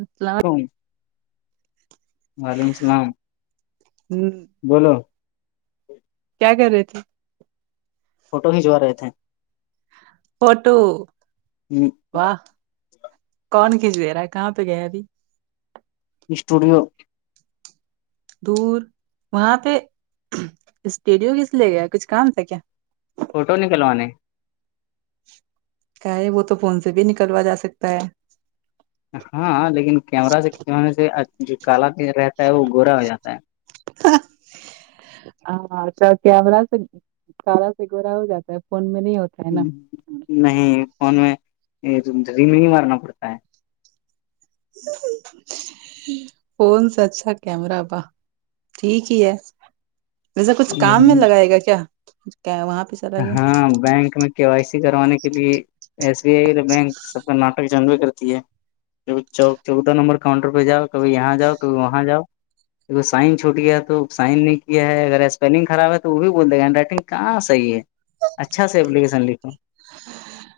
اچ وعلیکم السلام ہ بولو کیا کر رہے تھے فوٹو کھچوا رہے تھے فوٹو و کون کھچ دے رہا ہے کہاں پہ گیا ابھی اسٹوڈیو دور وہاں پہ اسٹیڈیو کس لیے گیا کچھ کام تھا کیا فوٹو نکلوانے کیا ہے وہ تو فون سے بھی نکلوا جا سکتا ہے ہاں لیکن کیمرہ سے کھنچوانے سے جو کال پ رہتا ہے وہ گورا ہو جاتا ہے ہ ہاں اچھا کیمرہ سے سارا سے گورا ہو جاتا ہے فون میں نہیں ہوتا ہے نا نہیں فون میں رم ہی مارنا پڑتا ہے ہ فون س اچھا کیمر با ٹھیک ہی ہے ویسا کچھ کام میں ہے لگائے گا کیا کیا وہاں پہ چلا گیا ہاں بینک میں کے وائی سی کروانے کے لیے ایس بی آئی بینک سب کا ناٹک جانوے کرتی ہے چوک چودہ نمبر کاؤنٹر پہ جاؤ کبھی یہاں جاؤ کبھی وہاں جاؤ د سائن چھوٹ گیا تو سائن نہیں کیا ہے اگر اسپیلنگ خراب ہے تو وہ بھی بول دے گا ہینڈ رائٹنگ کہاں صحیح ہے اچھا سا اپلیکیشن لکھو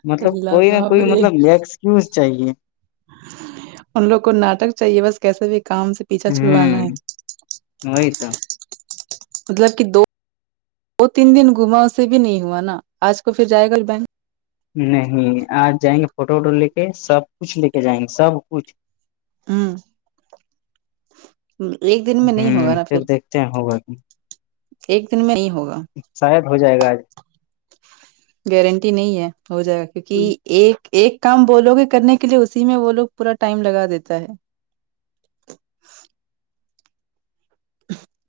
مطلب اللہ کوئی نہ کوئی بابرے مطلب ایکسکیوز چاہیے ان لوگ کو ناٹک چاہیے بس کیسے بھی کام سے پیھا چھڑوانا ہے ہ وہی تو مطلب کہ دو دو تین دن گھما اسے بھی نہیں ہوا نا آج کو پھر جائے گا بینک نہیں آج جائیں گے فوٹو ووٹو لے کے سب کچھ لے کے جائیں گے سب کچھ ہوں ایک دن میں نہیں ہوگا ہوں نا پھر دیکھتے ہیں ہوگا ایک دن میں نہیں ہوگا شاید ہو جائے گا آج [unintelligible] گارنٹی نہیں ہے ہو جائے گا کیونکہ ایک ایک کام ب لوگے کرنے کے لیے اسی میں وہ لو پورا ٹائم لگا دیتا ہے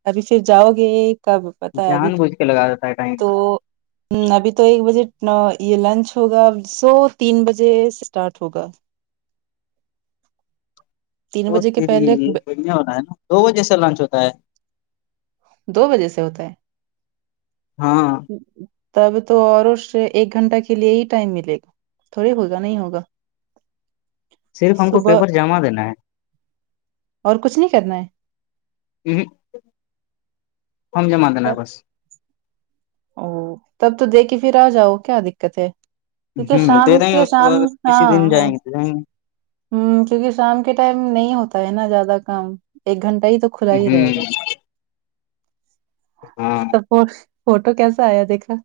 ابھی پھر جاؤ گے کب پتا ہے جان بوج کے لگااتا ہے ٹائم تو ہ ابھی تو ایک بجے یہ لنچ ہوگا سو تین بجے اسٹارٹ ہوگا تین وہ بجے کے پہلے تری ہو رہا ہے نا دو وہجہ سےا لانچ ہوتا ہے دو بجے سے ہوتا ہے ہاں تب تو اور اس سے ایک گھنٹہ کے لیے ہی ٹائم ملے گا تھوڑی ہوگا نہیں ہوگا صرف ہم کو صبح پیپر جمع دینا ہے اور کچھ نہیں کرنا ہے ہمم ہم جمع دینا ہے بس او تب تو دیکے پھر آ جاؤ کیا دقت ہے کیونکہ ہ شام دے دیں گے کے اس شام بعد اگر کسی ہاں دن ہاں جائیں گے تو جائیں ہمم کیونکہ شام کے ٹائم نہیں ہوتا ہے نا زیادہ کام ایک گھنٹہ ہی تو ہمم ہاں تفوس فوٹو کیسا آیا دیکھا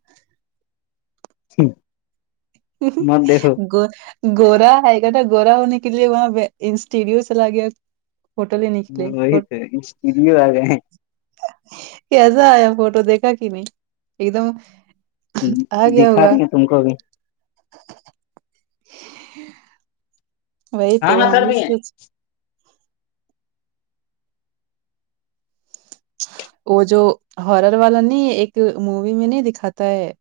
[inaudible] مت دیکھو [unintelligible] گورا آئے گا تھا گورا ہونے کے لیے وہاں پہ انسٹیریو چلا گیا فوٹو لینے کے لیے وہی تو اسٹوڈیو آ گئے ہیں کیسا آیا فوٹو دیکھا کہ نہیں ایک دم آگیا دکھا ہوگا دیں گے تم کو بھی وہی ہاں تو ہاں ہم سر بھی سونچے وہ جو ہارر والا نہیں ہے ایک مووی میں نہیں دکھاتا ہے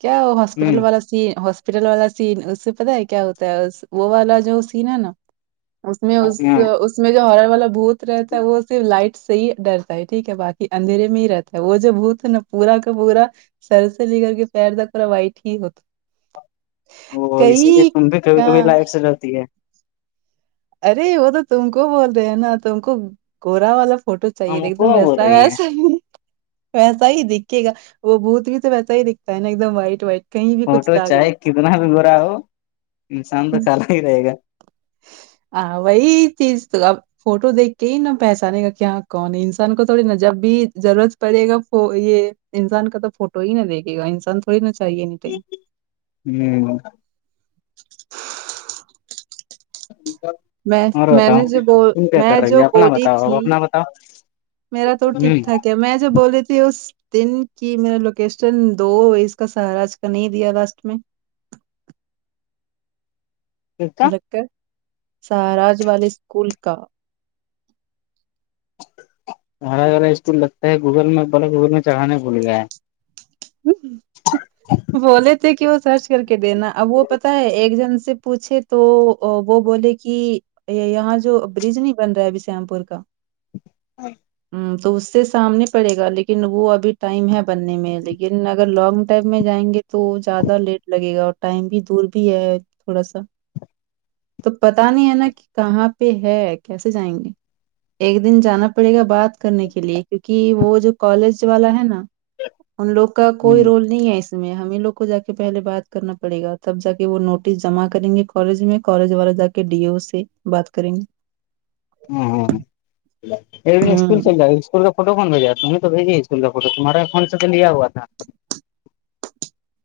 کیا وہ ہاسپٹل ہیں والا سین سین ہاسپٹل والا سین اس سے پتا ہے کیا ہوتا ہے وہ والا جو سین ہے نا اس میں اس اس میں جو ہرر والا بھوت رہتا ہے وہ صرف لائٹ سے ہی ڈر ٹھیک ہے باقی اندھیرے میں ہی رہتا ہے وہ جو بھوت ہے نا پورا کا پورا سر سے لے کر کے پیر تک پورا وائٹ ہی ہوتا اوہو اسی لیے کئی تم بھی کبھی ہاں کبھی لائٹ سے ڈرتی ہے ارے وہ تو تم کو بولتے ہیں نا تم کو گورا والا فوٹو چاہیے تھا ہم ایک کو دم بول ایسا رہی ہے ویسا ہی ویسا ہی دکھے گا وہ بھوت بھی تو ویسا ہی دکھتا ہے نا ایک دم وائٹ وائٹ کہیں بھی کچھ فوٹو داغ چاہے نہیں کتنا بھی برا ہو انسان تو کالا ہی رہے گا ہاں وہی چیز تو اب فوٹو دیکھ کے ہی نا پہچانے گا کیا کون ہے انسان کو تھوڑی نا جب بھی ضرورت پڑے گا یہ انسان کا تو فوٹو ہی نہا دیکے گا انسان تھوڑی نا چاہیے نہی کہی ہمم میں اور میں بتاؤ نے جو بول تم کیا کر میں رہی جو ہے اپنا بولی بتاؤ اب تھی اپنا بتاؤ میرا تو ٹھیک ہ ٹھاک ہے میں جو بول رہلی تھی اس دن کی میرا نے لوکیشن دو اس کا سہاراج کا نہیں دیا لاسٹ میں کا بلکڈ سہاراج والے اسکول کا سہاراج والا اسکول لگتا ہے گوگل میں پر گوگل میں چڑھانے بھول گیا ہے بولے تھے کہ وہ سرچ کر کے دینا اب وہ پتا ہے ایک جن سے پوچھے تو وہ بولے کہ یہ یہاں جو برج نہیں بن رہا ہے بشام پور کا [unintelligible] ہمم تو اس سے سامنے پڑے گا لیکن وہ ابھی ٹائم ہے بننے میں لیکن لیکن اگر لانگ ٹائم میں جائیں گے تو زیادہ لیٹ لگے گا اور ٹائم بھی دور بھی ہے تھوڑا سا تو پتا نہیں ہے نا کہ کہاں پہ ہے کیسے جائیں گے ایک دن جانا پڑے گا بات کرنے کے لیے کیونکہ وہ جو کالج والا ہے نا ان لوگو کا کوئی ہوں رول نہیں ہے اس میں ہمیں لوگ کو جا کے پہلے بات کرنا پڑے گا تب جا کے وہ نوٹس جمع کریں گے کالج میں کالج والا جا کے ڈی او سے بات کریں گے [unintelligible] ہوں فوٹو کون بھیجا تم ہی تو بھیجی اسکول کا فوٹو تمہارے فون سے تو لیا ہوا تھا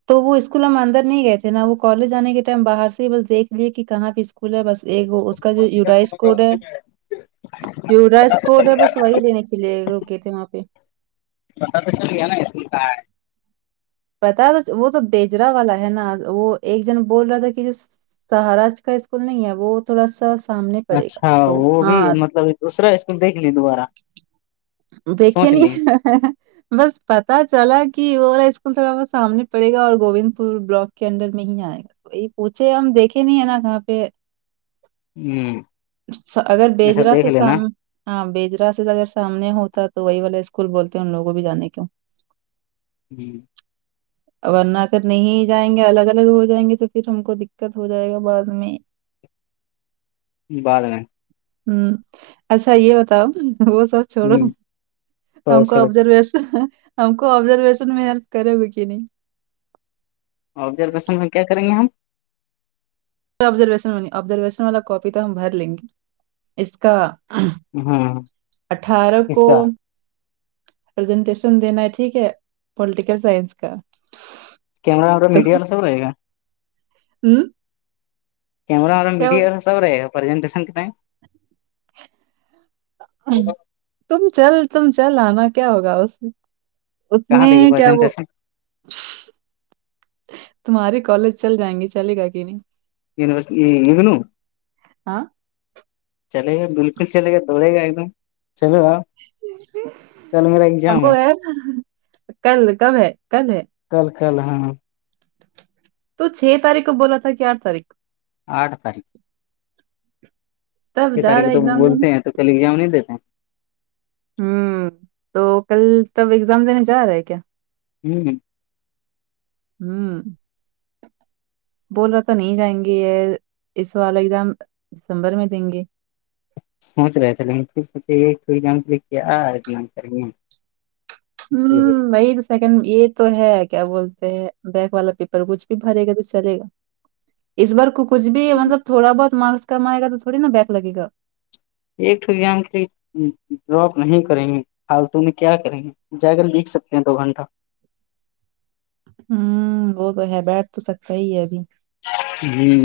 تو وہ اسکول ہم اندر نہیں گئے تھے نا وہ کالج آنے کے ٹائم باہر سے ہی بس دیکھ لیے کہاں پہ کل ہے بس ایک وہ اس کا جو یورائز کوڈ ہے جو رائس کوٹ ہے بس وہی لینے کے لیے رکے تھے وہاں پہ بت توشن گ ہے نا اس س کا ہے پتا تو وہ تو بیجرا والا ہے نا وہ ایک جن بول رہا تھا کہ جو سہاراج کا اسکول نہیں ہے وہ تھوڑا سا سامنے پڑے گا اچھا تو وہ بھی ہاں مطلب دوسرا اسکول دیکھ نہیں دوبارہ دیکھے سوچ لی نہیں بس پتا چلا کہ وہا اسکول تھوڑا بہت سامنے پڑے گا اور گوند پور بلاک کے انڈر میں ہی آئے گا وہی پوچھے ہم دیکھے نہیں ہے نا کہاں پہ ہ اگر ایسا بیجرا دیکھ سے لینا سام ہاں بیجرا سے اگر سامنے ہوتا تو وہی والا اسکول بولتے ہیں ان لوگوں بھی جانے کیوں جی اور ورنہ ا کر نہیں جائیں گے الگ الگ ہو جائیں گے تو پھر ہم کو دقت ہو جائے گا بعد میں بعد میں ہوں اچھا یہ بتاؤ وہ سب چھوڑو ہ ا تھوڑا کا تھوڑا ابزرویشن ہم کو ابزرویشن میں ہیلپ کرے گا کہ نہیں آبزرویشن میں کیا کریں گے ہم آبزرویشننی آبزرویشن والا کاپی تو ہم بھر لیں گے اس کا ہم ہاں اٹھارہ اس کو کا پزنٹیشن دینا ہے ٹھیک ہے پلیٹیکل سائنس کا مراا تو مڈیا والا سب رہی ہوں گارا والا کیا مڈیا ہو- وال ہے پرجن کی سنکھے نہیں تم چل تم چل آنا کیا ہوگا اس میں اس کہاں میں دے گی کیا وہ پرزنٹیشن تمہاریے کالج چل جائیں گی چلے گا کہ نہیں یہ ن لگ ن ہاں چلے گا بالکل چلے گا دوڑے گا ایک دم چلے گا وہ ہے کل کم ہے کل ہے کل کل ہاں تو چھ تاریخ کو بولا تھا کہ آھ تاریخ کو آھ تاریخ تب یہ جا تاریخ رہا ہے تو ایگزام دینے بولتے ہیں تو کلی ایگزام نہیں دیتے ہیں ہوں تو کل تب ایگزام دینے جا رہا ہے کیا ہوں ہوں بول رہا تھا نہیں جائیں گے یہ اس وال ایگزام دسمبر میں دیں گے سوچ رہے تھے لیکن پھر سوچے یہ جان لے کیا کر ہ م سیکنڈ یہ تو ہے کیا بولتے ہیں بیک والا پیپر کچھ بھی بھرے گا تو چلے گا اس بار کچھ بھی مطلب تھوڑا بہت مارکس کم آائے گا تو تھوڑی نا بییک لگے گا ایک توگزام کے ڈراپ نہیں کریں گ فالتو میں کیا کریں گ جا کر لکھ سکتے ہیں دو گھنٹہ ہوں وہ تو ہے بیٹھ تو سکتا ہی ہے ابھی ہوں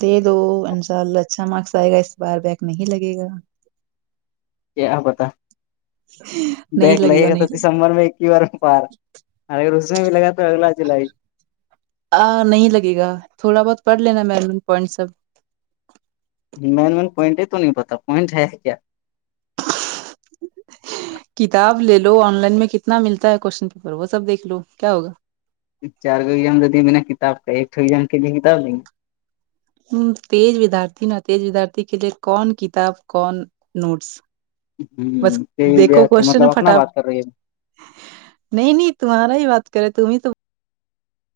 دے دو ان شاء اللہ اچھا مارکس آئے گا اس بار بیک نہیں لگے گا کیا پتا بیگ لگے گا تو دسمبر میں بارم پار اگر اس میں بھی لگا تو اگلا جلائی آ نہیں لگے گا تھوڑا بہت پڑھ لینا میم ان پوائنٹ سب مین مین پوائنٹ ہی تو نہیں پتا پوائنٹ ہے کیا کتاب لے لو آن لائن میں کتنا ملتا ہے کوشن پیپر وہ سب دیکھ لو کیا ہوگا چار کوام دتیے بنا کتاب کا ایک کے لیے کتاب لیں گے ہ تج ودارتیھی نا تج ودارتھی کہ ج کون کتاب کون نوٹس بس دیکھو کوشچن مطلب اپنا فٹاف بات کر رہی ہے نہیں نہیں تمہاری ہی بات کرے تم ہی تو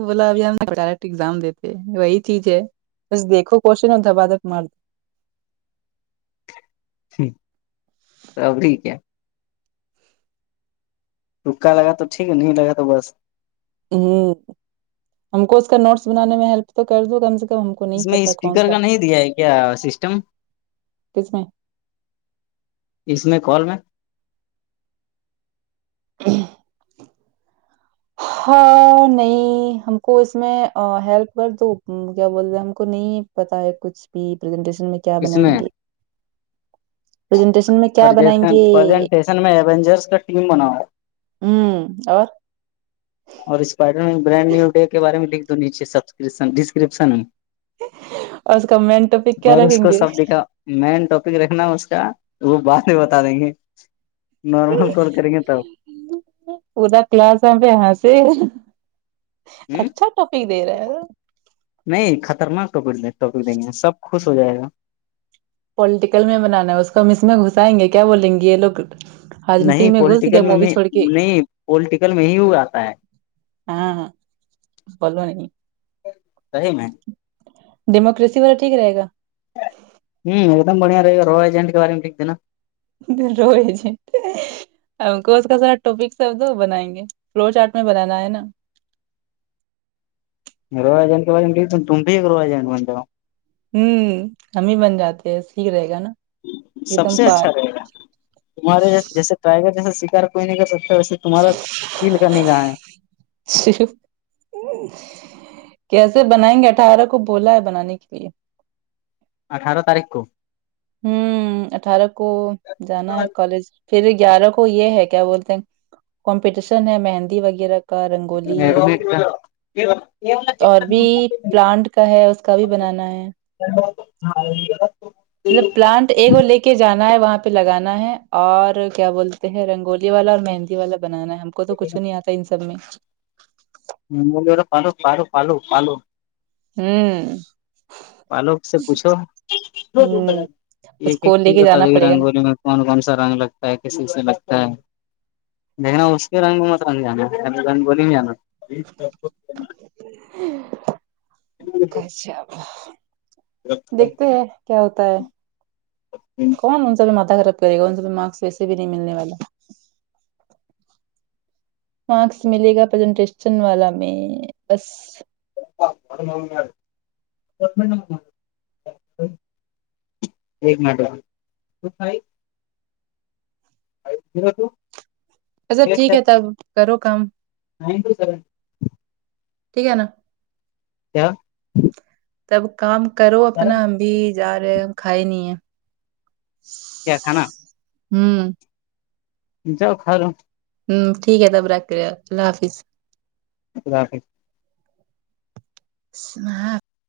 بولا ابھی ہم نے ڈائریکٹ ایگزام دیتے وہی چیز ہے بس دیکھو کوشچن اور دھبا دھک مار دو سب ٹھیک ہے رکا لگا تو ٹھیک ہے نہیں لگا تو بس ہ ہم کو اس کا نوٹس بنانے میں ہیلپ تو کر دوں کم سے کم کو اس نہیں میں پتا کون اسپیکر سا کا نہیں دیا ہے کیا سسٹم کس میں اس میں کال میں ہی ہاں نہیں ہم کو اس میں ہیلپ کر دو کیا بول رہے ہیں ہم کو نہیں پتا ہے کچھ بھی پرزنٹیشن میں کیا بنائیں گے پریزنٹیشن میں کیا بنائیں پرشن گے پرزنٹیشن میں ایینجرس کا ٹیم بنا ہوا ہوں اور اور اسپائڈر برانڈ نیو ڈے کے بارے میں لکھ دو نیچے سبن ڈسکرپشن میں اور اس کا مینٹ ٹاپک کیا اور اس رکھیں کو گے سب کا مین ٹاپک رہ نا اس کا وہ بعد میں بتا دیں گے نارمل کال کریں گے تب پا کلاس میں پہ ہسی ہ اچھا ٹفی دے رہے ہے نہیں خطرناک ٹک ٹوک دیں گے سب خوش ہو جائے گا پوولٹیکل میں بنانا ہے اس کو ہم اس میں گھسائیں گے کیا بولیں گے یہ لوگ راجنیتی نہیں میں گھس گیا پولٹیکل میں مووی نہیں چھوڑ کے نہیں پولٹیکل میں ہی ہو آتا ہے ہاں بو نہیں صی میں ڈیموکریسی والا ٹھیک رہے ہوں ایک دم بڑیا رہ گا روجنٹ کے بارے میں لکھ دینا رئے کو کا را ٹاپک سب دو بنائیں گے فلور چارٹ میں بنانا ہے نا روجان تو ب تم بھی ایک روج جان منتے ہوں ہم ہی بن جاتے ہیں سیک رہے گا نا ایک سب دم سے پار اچھا رہے گا تمہارے جیسے ٹائیگر جیسا شکار کوئی نہیں کر سکتا ویسے تمہارا چیل کا ن گا ہے [unintelligible] کیسے بنائیں گے اٹھارہ کو بولا ہے بنانے کے لیے اٹھارہ تاریخ کو ہوں اٹھارہ کو جانا ہے کالج پھر گیارہ کو یہ ہے کیا بولتے ہیں کمپٹیشن ہے مہندی وغیرہ کا رنگولی اور بھی پلانٹ کا ہے اس کا بھی بنانا ہے ہاں یہ پیلان ایک وہ لے کے جانا ہے وہاں پہ لگانا ہے اور کیا بولتے ہیں رنگولی والا اور مہندی والا بنانا ہے ہم کو تو کچھ نہیں آتا ان سب میں مگلا پالو پالو پالو پالو ہوں بالو سے پوچھو ہوں اس ایک ایک کو لے چیز کے بتا د جانا گی پڑے گا نا رنگولی میں کون کون سا رنگ لگتا ہے کسی سے لگتا ہے دیکھنا اس کے رن کو مت نہیں جانا رن بول نہیں جانا کھ دیکھتے ہیں کیا ہوتا ہے کون ان چل ماتا گ ر کرے گ ان سے تو مارکس ویسے بھی نہیں ملنے والا مارکس ملے گا پرزنٹیشن والا میں بس ج ایک مٹ آ کی تو اچھا ٹھیک ہے تب کرو کام تن و سر ٹھیک ہے نا کیا تب کام کرو اپنا ہم بھی جا رہے کھائے نہیں ہیں کیا کھانا ہوں جا خروں ہوں ٹھیک ہے تب رکھ رہے اللہ حافظ خد حافظ اس